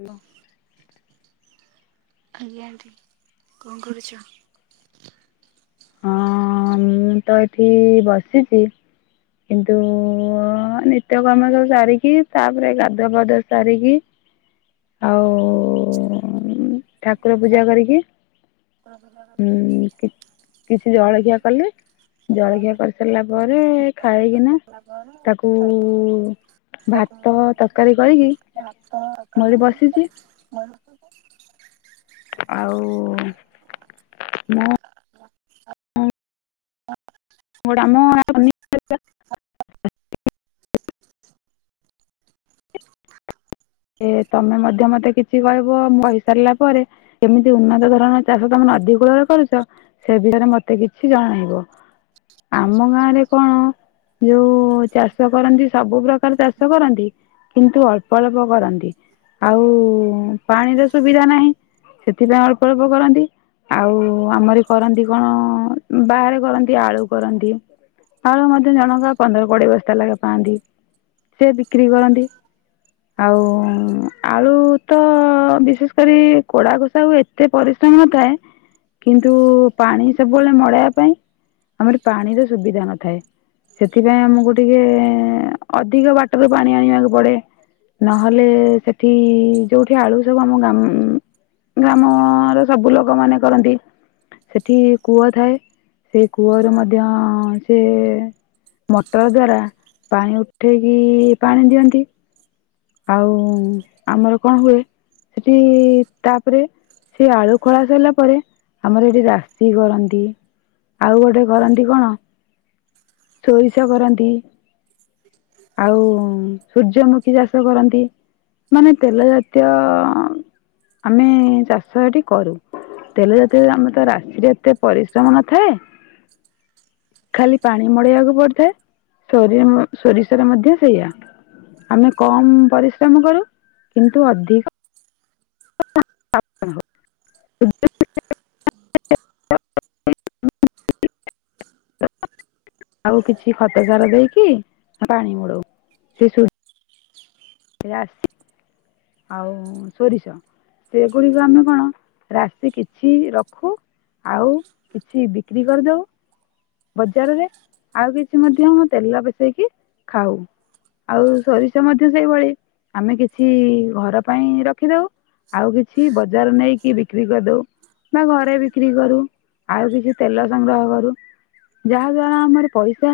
Hello. ଆଜ୍ଞାଠି କଣ କରୁଛ? ହଁ ମୁଁ ତ ଏଠି ବସିଛି। କିନ୍ତୁ ନିତ୍ୟକାମ ସବୁ ସାରିକି ତାପରେ ଗାଧୁଆ ପାଧୁଆ ସାରିକି ହୁଁ [inaudible] ଆଉ ଠାକୁର ପୂଜା କରିକି ଉଁ [unintelligible] କିଛି ଜଳଖିଆ କଲେ ଜଳଖିଆ ସରିଲା କରିସାରିଲା ପରେ ପରେ ଖାଇକିନା ତାକୁ ଖାଇକିନା ତାକୁ ଭାତ ତରକାରୀ କରିକି ଭାତ କ ମୁଁ ଏଠି ବସିଛି ମର ଆଉ ନା ହଁ। ହ। [unintelligible] ଏ ତମେ ମଧ୍ୟ ମୋତେ କିଛି କହିବ ମୁଁ କହିସାରିଲା ପରେ ଏମିତି ଉନ୍ନତ ଧରଣର ଚାଷ ତମେ ନଦୀ କୂଳରେ କରୁଛ। ସେ ବିଷୟରେ ମତେ କିଛି ଜଣେଇବ। ଆମ ଗାଁ ରେ କଣ ଯୋଉ ଚାଷ କରନ୍ତି ସବୁ ପ୍ରକାର ଚାଷ କରନ୍ତି କିନ୍ତୁ ଅଳ୍ପ ଅଳ୍ପ କରନ୍ତି ଆଉ ପାଣିର ସୁବିଧା ନାହିଁ। ସେଥିପାଇଁ ଅଳ୍ପ ଅଳ୍ପ କରନ୍ତି। ଆଉ ଆମରି କରନ୍ତି କଣ ବାହାରେ କରନ୍ତି ଆଳୁ କରନ୍ତି। ଆଉରି ମଧ୍ୟ ଜଣଙ୍କ ପନ୍ଦର କୋଡିଏ ବସ୍ତା ଲାଗା ପାଆନ୍ତି ସିଏ ବିକ୍ରି କରନ୍ତି। ଆଉ ଆଳୁ ତ ତ ବିଶେଷ କରି କୋଡାକୋଶା ଆଉ ଏତେ ପରିଶ୍ରମ ନଥାଏ। କିନ୍ତୁ ପାଣି ସବୁବେଳେ ମଡେଇବା ପାଇଁ ଆମର ପାଣିର ସୁବିଧା ନଥାଏ। ସେଥିପାଇଁ ଆମକୁ ଟିକେ ଅଧିକ ବାଟରୁ ପାଣି ଆଣିବାକୁ ପଡେ। ନହେଲେ ସେଠି ଯୋଉଠି ଆଳୁ ସବୁ ଆମ ଗାମ୍ ଗ୍ରାମ ର ସବୁ ଲୋକ ମାନେ କରନ୍ତି। ସେଠି କୂଅ ଥାଏ ସେ କୂଅରେ ମଧ୍ୟ ସେ ମଟର ଦ୍ୱାରା ପାଣି ଉଠାଇକି ପାଣି ଦିଅନ୍ତି। ଆଉ ଆମର କଣ ହୁଏ ସେଠି ତାପରେ ସେଇ ଆଳୁ ଖଳା ସାରିଲା ପରେ ଆମର ଏଠି ରାଶି କରନ୍ତି। ଆଉ ଗୋଟେ କରନ୍ତି କଣ ସୋରିଷ କରନ୍ତି। ଆଉ ସୂର୍ଯ୍ୟମୁଖୀ ଚାଷ କରନ୍ତି ମାନେ ତେଲ ଜାତୀୟ ଆମେ ଚାଷ ଏଠି କରୁ। ତେଲେ ଯେତେ ବେଳେ ଆମର ତ ରାଶିରେ ଏତେ ପରିଶ୍ରମ ନଥାଏ ଖାଲି ପାଣି ମଡେଇବାକୁ ପଡିଥାଏ। ସୋରିମ ସୋରିଷର ମଧ୍ୟ ସେଇଆ। କମ୍ ପରିଶ୍ରମ କରୁ କିନ୍ତୁ ଅଧିକ [unintelligible] ଆଉ କିଛି ଖତ ସାର ଦେଇକି ପାଣି ମୋଡଉ ସେ ସୁ [unintelligible] ଆଉ ସୋରିଷ ସେଗୁଡିକ ଆମେ କଣ ରାଶି କିଛି ରଖୁ ଆଉ କିଛି ବିକ୍ରି କରିଦେଉ। ବଜାରରେ ଆଉ କିଛି ମଧ୍ୟ, ତେଲ ପେଶେଇକି ଖାଉ। ଆଉ ସୋରିଷ ମଧ୍ୟ ସେଇଭଳି ଆମେ କିଛି- ଘର ପାଇଁ ରଖିଦଉ ଆଉ କିଛି ବଜାର ନେଇକି ବିକ୍ରି କରିଦଉ। ବା ଘରେ ବିକ୍ରି କରୁ, ଆଉ କିଛି ତେଲ ସଂଗ୍ରହ କରୁ। ଯାହା ଦ୍ଵାରା ଆମର ପଇସା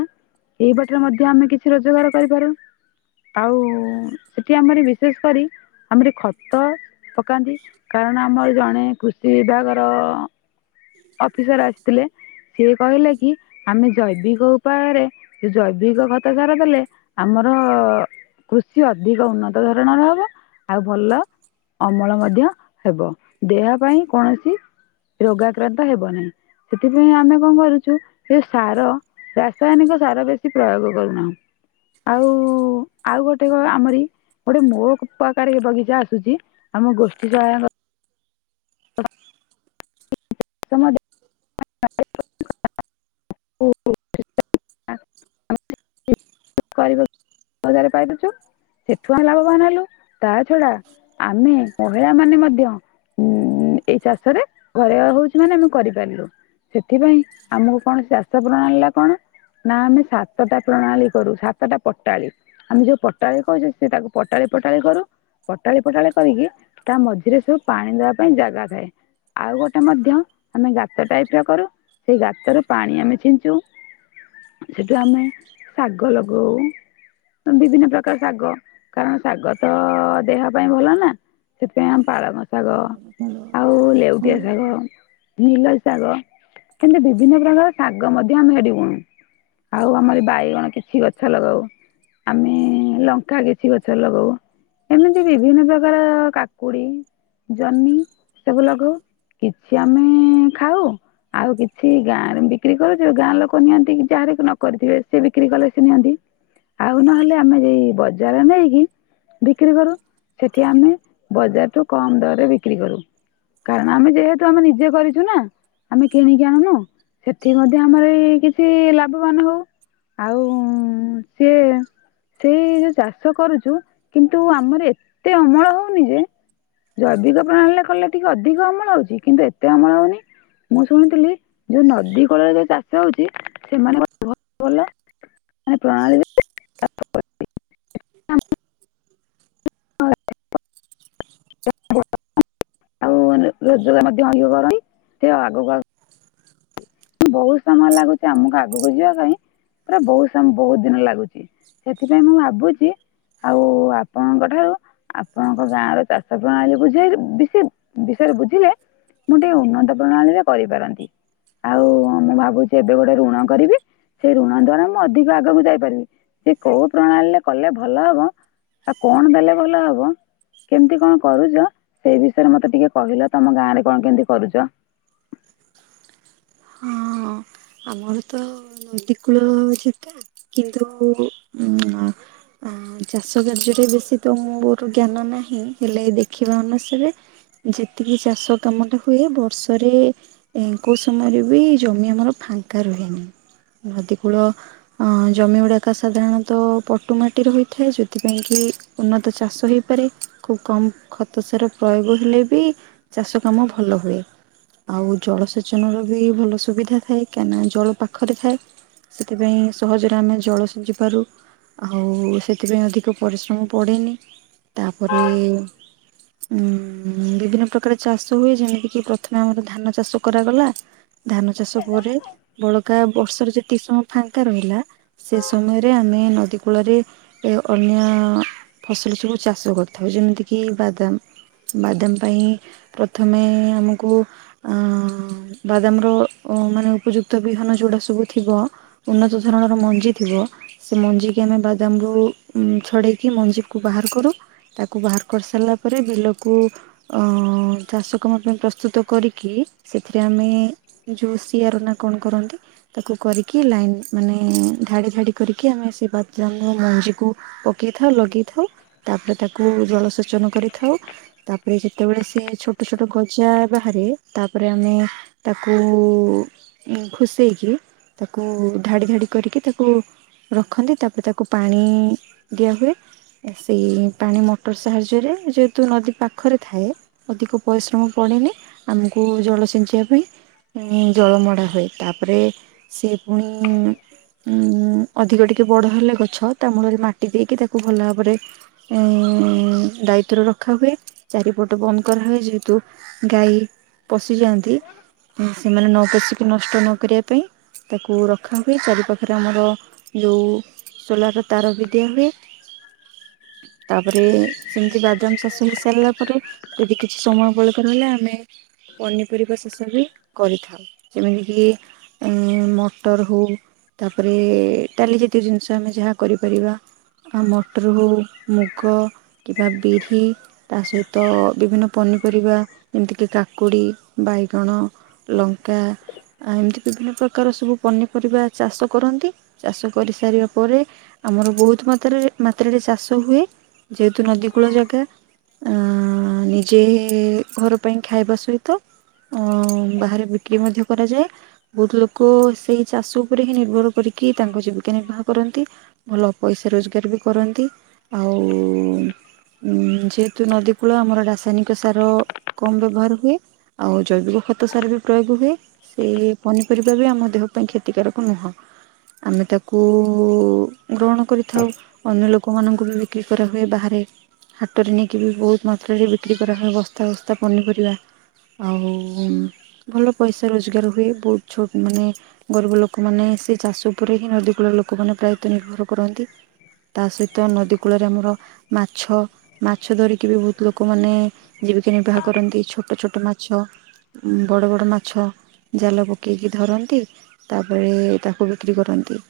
ଏଇ ବାଟରେ ମଧ୍ୟ ଆମେ କିଛି ରୋଜଗାର କରିପାରୁ। ଆଉ, ସେଠି ଆମର ବିଶେଷ କରି ଆମର ଖତ ପକାନ୍ତି, କାରଣ ଆମର ଜଣେ କୃଷି ବିଭାଗର ଅଫିସର ଆସିଥିଲେ ସିଏ କହିଲେ କି, ଆମେ ଜୈବିକ ଉପାୟରେ ସେ ଜୈବିକ ଖତ, ସାର ଦେଲେ ଆମର କୃଷି ଅଧିକ ଉନ୍ନତ ଧରଣର ହବ। ଆଉ ଭଲ ଅମଳ ମଧ୍ୟ ହେବ, ଦେହ ପାଇଁ କୌଣସି ରୋଗାକ୍ରାନ୍ତ ହେବ ନାହିଁ, ସେଥିପାଇଁ ଆମେ କଣ କରୁଛୁ ଏ ସାର ରାସାୟନିକ ସାର ବେଶୀ ପ୍ରୟୋଗ କରୁନାହୁଁ। ଆଉ ଆଉ ଗୋଟେ କ ଆମରି ଗୋଟେ ମୋ କପା ରେ ଏ ବଗିଚା ଆସୁଛି ଆମ ଗୋଷ୍ଠୀ ସହାୟକ ସମ [unintelligible] ଓ। [unintelligible] କରିବା ପରିବାରେ ପାଇଦଛୁ ସେଠୁ ଆମ ଲାଭବାନ ହେଲୁ ତା ଛଡ଼ା ଆମେ ମହିଳାମାନେ ମଧ୍ୟ ଉଁ ଏଇ ଚାଷରେ ଘରେ ହଉଛି ମାନେ ଆମେ କରିପାରିଲୁ। ସେଥିପାଇଁ ଆମକୁ କଣ ଚାଷ ପ୍ରଣାଳୀ ଟା କଣ ନା ଆମେ ସାତଟା ପ୍ରଣାଳୀ କରୁ ସାତଟା ପଟାଳି ଆମେ ଯୋଉ ପଟାଳି କହିଛୁ ସେ ତାକୁ ପଟାଳି ପଟାଳି କରୁ ପଟାଳି ପଟାଳି କରିକି ତା ମଝିରେ ସବୁ ପାଣି ଦବା ପାଇଁ ଜାଗା ଥାଏ। ଆଉ ଗୋଟେ ମଧ୍ୟ ଆମେ ଗାତ ଟାଇପ ର କରୁ। ସେଇ ଗାତ ରୁ ପାଣି ଆମେ ଛିଞ୍ଚୁ ସେଠୁ ଆମେ ଶାଗ ଲଗାଉ। ବିଭିନ୍ନ ପ୍ରକାର ଶାଗ କାରଣ ଶାଗ ତ ଦେହ ପାଇଁ ଭଲ ନା। ସେଥିପାଇଁ ଆମ ପାଳଙ୍ଗ ଶାଗ ହ୍ୟାଲୋ। ଆଉ ଲେଉଟିଆ ଶାଗ, ନିଲ ଶାଗ। କିନ୍ତୁ ସେମତି ବିଭିନ୍ନ ପ୍ରକାର ଶାଗ ମଧ୍ୟ ଆମେ ଏଠି ବୁଣୁ ଆଉ ଆମର ବାଇଗଣ କିଛି ଗଛ ଲଗାଉ ଆମେ ଲଙ୍କା କିଛି ଗଛ ଲଗାଉ। ଏମିତି ବିଭିନ୍ନ ପ୍ରକାର କାକୁଡି, ଜହ୍ନି ସବୁ ଲଗାଉ। କିଛି ଆମେ ଖାଉ। ଆଉ କିଛି ଗାଁ ରେ ବିକ୍ରି କରୁଛୁ ଗାଁ ଲୋକ ନିଅନ୍ତି କି ଯାହାର ନ କରିଥିବେ ସେ ବିକ୍ରି କଲେ ସେ ନିଅନ୍ତି ଆଉ ନହେଲେ ଆମେ ଯ ବଜାର ନେଇକି ବିକ୍ରି କରୁ ସେଠି ଆମେ ବଜାରଠୁ କମ୍ ଦରରେ ବିକ୍ରି କରୁ। କାରଣ ଆମେ ଯେହେତୁ ଆମେ ନିଜେ କରିଛୁ ନା। ଆମେ କିଣିକି ଆଣୁନୁ ସେଥି ମଧ୍ୟ ଆମର ଏଇ କିଛି ଲାଭବାନ ହଉ। ଆଉ ସିଏ [unintelligible] ସେଇ ଯୋଉ ଚାଷ କରୁଚୁ କିନ୍ତୁ ଆମର ଏତେ ଅମଳ ହୋଉନି ଯେ ଜୈବିକ ପ୍ରଣାଳୀରେ କଲେ ଟିକେ ଅଧିକ ଅମଳ ହୋଉଛି କିନ୍ତୁ ଏତେ ଅମଳ ହୋଉନି। ମୁଁ ଶୁଣିଥିଲି ଯୋଉ ନଦୀ କୂଳରେ ଯୋଉ ଚାଷ ହୋଉଛି ସେମାନଙ୍କ [unintelligible] ଭଲ। ସେମାନେ ପ୍ରଣାଳୀରେ ଚାଷ କରନ୍ତି। [unintelligible] [unintelligible] [unintelligible] ବହୁତ ସମୟ ଲାଗୁଚି ଆମକୁ ଆଗକୁ ଯିବା ପାଇଁ ପୁରା ବହୁତ ସମୟ ବହୁତ ଦିନ ଲାଗୁଚି। ସେଥିପାଇଁ ମୁଁ ଭାବୁଛି ଆଉ ଆପଣଙ୍କ ଠାରୁ ଆପଣଙ୍କ ଗାଁ ରୁ ଚାଷ ପ୍ରଣାଳୀ ବୁଝେ ବେଶୀ ବିଷୟରେ ବୁଝିଲେ ମୁଁ ଟିକେ ଉନ୍ନତ ପ୍ରଣାଳୀରେ କରିପାରନ୍ତି। ଆଉ ମୁଁ ଭାବୁଚି ଏବେ ଗୋଟେ ଋଣ କରିବି। ସେଇ ଋଣ ଦ୍ଵାରା ମୁଁ ଅଧିକ ଆଗକୁ ଯାଇପାରିବି ସେ କୋଉ ପ୍ରଣାଳୀରେ କଲେ ଭଲ ହବ ଆଉ କଣ ଦେଲେ ଭଲ ହବ? କେମିତି କଣ କରୁଚ ସେଇ ବିଷୟରେ ମତେ ଟିକେ କହିଲ ତମ ଗାଁ ରେ କଣ କେମିତି କରୁଚ? ହଁ ଆମର ତ ନଦୀ କୂଳ ଯେଗା। କିନ୍ତୁ ଉଁ ମା ଆ ଚାଷ କାର୍ଯ୍ୟରେ ବେଶୀ ତ ମୋର ଜ୍ଞାନ ନାହିଁ ହେଲେ ଦେଖିବା ଅନୁସାରେ ଯେତିକି ଚାଷ କାମ ଟା ହୁଏ ବର୍ଷରେ କୋଶ ଆମର ବି ଜମି ଆମର ଫାଙ୍କା ରୁହେନି ନଦୀ କୂଳ ହଁ ଜମିଗୁଡ଼ାକ ସାଧାରଣତଃ ପଟୁ ମାଟିରେ ହୋଇଥାଏ ସେଥିପାଇଁ କି ଉନ୍ନତ ଚାଷ ହେଇପାରେ ଖୁବ କମ୍ ଖତ ସାର ପ୍ରୟୋଗ ହେଲେ ବି ଚାଷ କାମ ଭଲ ହୁଏ ଆଉ ଜଳସେ ଚନର ବି ଭଲ ସୁବିଧା ଥାଏ କାହିଁନା ଜଳ ପାଖରେ ଥାଏ। ସେଥିପାଇଁ ସହଜରେ ଆମେ ଜଳ ସଞ୍ଚି ପାରୁ। ଆଉ ସେଥିପାଇଁ ଅଧିକ ପରିଶ୍ରମ ପଡ଼େନି ତାପରେ ଉଁ ବିଭିନ୍ନ ପ୍ରକାର ଚାଷ ହୁଏ ଯେମିତି କିି ପ୍ରଥମେ ଆମର ଧାନ ଚାଷ କରାଗଲା ଧାନ ଚାଷ ପରେ ବଳକା ବର୍ଷରେ ଯେତିକି ସମୟ ଫାଙ୍କା ରହିଲା ସେ ସମୟରେ ଆମେ ନଦୀ କୂଳରେ ଏ ଅନ୍ୟ ଫସଲ ସବୁ ଚାଷ କରିଥାଉ ଯେମିତିକି ବାଦାମ ବାଦାମ ପାଇଁ ପ୍ରଥମେ ଆମକୁ ଆ ବାଦାମର ମାନେ ଉପଯୁକ୍ତ ବିହନ ଜୋଉଟା ସବୁ ଥିବ। ଉନ୍ନତ ଧରଣର ମଞ୍ଜି ଥିବ। ସେ ମଞ୍ଜିିକି ଆମେ ବାଦାମରୁ ଛଡ଼େଇକି ମଞ୍ଜିକୁ ବାହାର କରୁ। ତାକୁ ବାହାର କରିସାରିଲା ପରେ ବିଲକୁ ଅ ଚାଷ କାମ ପାଇଁ ପ୍ରସ୍ତୁତ କରିକି ସେଥିରେ ଆମେ ଯୋଉ ସିଆର ନା କଣ କରନ୍ତି? ତାକୁ କରିକି ଲାଇନ ମାନେ ଧାଡି ଧାଡି କରିକି ଆମେ ସେଇ ବାଦାମ ମଞ୍ଜିକୁ ପକେଇଥାଉ ଲଗେଇଥାଉ ତାପରେ ତାକୁ ଜଳସେଚନ କରିଥାଉ। ତାପରେ ଯେତେବେଳେ ସେ ଛୋଟ ଛୋଟ ଗଜା ବାହାରେ ତା ତାପରେ ଆମେ ତାକୁ ଉଁ ଖୋସେଇକି ତାକୁ ଧାଡ଼ି ଧାଡ଼ି କରିକି ତାକୁ ରଖନ୍ତି ତାପରେ ତାକୁ ପାଣି ଦିଆହୁଏ। ସେଇ ପାଣି ମଟର ସାହାଯ୍ୟରେ ଯେହେତୁ ନଦୀ ପାଖରେ ଥାଏ ଅଧିକ ପରିଶ୍ରମ ପଡେନି। କୁ ଜଳସିଞ୍ଚିବା ପାଇଁ ଜଳ ମଡ଼ା ହୁଏ ତାପରେ ସିଏ ପୁଣି ଉଁ ଅଧିକ ଟିକେ ବଡ ହେଲେ ଗଛ ତା ମୂଳରେ ମାଟି ଦେଇକି ତାକୁ ଭଲ ଭାବରେ ଏ ଦାୟିତ୍ୟରେ ରଖାହୁଏ ଚାରିପଟ ବନ୍ଦ କରାହୁଏ ଯେହେତୁ ଗାଈ ପଶିଯାଆନ୍ତି ସେମାନେ ନ ପସିକି ନଷ୍ଟ ନ କରିବା ପାଇଁ ତାକୁ ରଖାହୁଏ ଚାରିପାଖରେ ଆମର ଯେଉଁ ସୋଲାରର ତାର ବି ଦିଆ ହୁଏ। ତାପରେ ସେମିତି ବାଦାମ ଶସୁ ସାରିଲା ପରେ ଯଦି କିଛି ସମୟ ବଳକାର ରହଲେ ଆମେ ପନିପରିବା ଶେଷରେ କରିଥାଉ। ଯେମିତି କିି ମଟର ହଉ ତାପରେ ଡାଲି ଜାତୀୟ ଜିନିଷ ଆମେ ଯାହା କରିପାରିବା। ଆ ମଟର ହେଉ ମୁଗ କିମ୍ବା ବିରି ତା ସହିତ ବିଭିନ୍ନ ପନିପରିବା ଏମିତି କି କା କାକୁଡ଼ି ବାଇଗଣ ଲଙ୍କା ଆ ଏମିତି ବିଭିନ୍ନ ପ୍ରକାର ସବୁ ପନିପରିବା ଚାଷ କରନ୍ତି। ଚାଷ କରିସାରିବା ପରେ ଆମର ବହୁତ ମାତ୍ରାରେ ମାତ୍ରାରେ ଚାଷ ହୁଏ। ଯେହେତୁ ନଦୀ କୂଳ ଜାଗା ଅ ନିଜେ ଘରକୁ ପାଇଁ ଖାଇବା ସହିତ ଉଁ ବାହାରେ ବିକି ମଧ୍ୟ କରାଯାଏ ବହୁତ ଲୋକ ସେଇ ଚାଷ ଉପରେ ହିଁ ନିର୍ଭର କରିକି ତାଙ୍କ ଜୀବିକା ନିର୍ବାହ କରନ୍ତି। ଭଲ ପଇସା ରୋଜଗାର ବି କରନ୍ତି ଆଉ। ଯେହେତୁ ନଦୀ କୂଳ ଆମର ରାସାୟନିକ ସାର କମ୍ ବ୍ୟବହାର ହୁଏ। ଆଉ ଜୈବିକ ଖତ ସାରା ବି ପ୍ରୟୋଗ ହୁଏ। ସେ ପନିପରିବା ବି ଆମ ଦେହ ପାଇଁ କ୍ଷତିକାରକ ନୁହଁ। ଆମେ ତାକୁ ଗ୍ରହଣ କରିଥାଉ ଅନ୍ୟ ଲୋକ ଲୋକମାନଙ୍କୁଠ ବିକ୍ରି କରାହୁଏ ବାହାରେ ହାଟରେ ନେଇକି ବି ବହୁତ ମାତ୍ରାରେ ବିକ୍ରି କରାହୁୁଏ ବସ୍ତା ବସ୍ତା ପନିପରିବା। ଆଉ ଭଲ ପଇସା ରୋଜଗାର ହୁଏ ବହୁତ ଛୋଟ ମାନେ ଗରିବ ଲୋକମାନେ ସେ ଚାଷ ଉପରେ ହିଁ ନଦୀ କୂଳର ଲୋକମାନେ ପ୍ରାୟତଃ ନିର୍ଭର କରନ୍ତି। ତା ସହିତ ନଦୀ କୂଳରେ ଆମର ମାଛ ମାଛ ଧରିକି ବି ବହୁତ ଲୋକମାନେ ଜୀବିକା ନିର୍ବାହ କରନ୍ତି ଛୋଟ ଛୋଟ ମାଛ। ବଡ଼ ବଡ଼ ମାଛ ଜାଲ ପକାଇକି ଧରନ୍ତି। ତା ପରେ ତାକୁ ବିକ୍ରି କରନ୍ତି।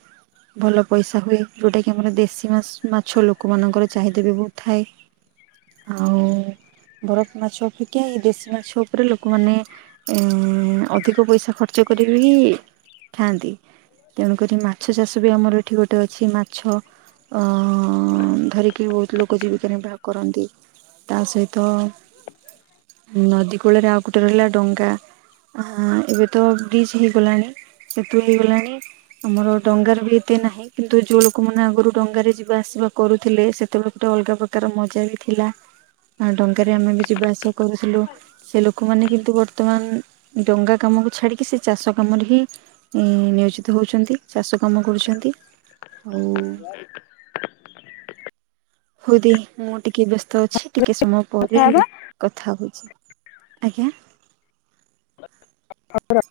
ଭଲ ପଇସା ହୁଏ ଯଉଟା କିି ଆମର ଦେଶୀ ମା ମାଛ ଲୋକମାନଙ୍କର ଚାହିଦା ବି ବହୁତ ଥାଏ। ଆଉ ବରଫ ମାଛ ଅପେକ୍ଷା ଦେଶୀ ମାଛ ଉପରେ ଲୋକମାନେ ଅଧିକ ପଇସା ଖର୍ଚ୍ଚ କରିକି ଖାଆନ୍ତି ତେଣୁକରି ମାଛ ଚାଷ ବି ଆମର ଏଠି ଗୋଟେ ଅଛି ମାଛ ଅ ଧରିକି ବହୁତ ଲୋକ ଜୀବିକା ନିର୍ବାହ କରନ୍ତି। ତା ସହିତ ନଦୀ କୂଳରେ ଆଉ ଗୋଟେ ରହିଲା ଡଙ୍ଗା ହ ଏବେ ତ ବ୍ରିଜ୍ ହେଇଗଲାଣି ସେତୁ ହେଇଗଲାଣି। ଆମର ଡଙ୍ଗାର ବି ଏତେ ନାହିଁ କିନ୍ତୁ ଯୋଉ ଲୋକମାନୋନେ ଆଗରୁ ଡଙ୍ଗ ରେ ଯିବା ଆସିବା କରୁଥିଲେ ସେତେବେଳେ ଗୋଟେ ଅଲଗା ପ୍ରକାର ମଜା ବି ଥିଲା ଡଙ୍ଗାରେ ଆମେ ବି ଯିବା ଆସିବା କରୁଥିଲୁ। ସେ ଲୋକମାନେ କିନ୍ତୁ ବର୍ତ୍ତମାନ ଡଙ୍ଗା କାମକୁ ଛାଡିକି ସେ ଚାଷ କାମରେ ହିଁ ନିୟୋଜିତ ହେଉଛନ୍ତି ଚାଷ କାମ କରୁଛନ୍ତି ଆଉ। ହଉଦି ମୁଁ ଟିକେ ବ୍ୟସ୍ତ ଅଛି ଟିକେ ସମୟ କଥା ପରେ ହେବା କଥା ହଉଛି। ଆଜ୍ଞା। [unintelligible]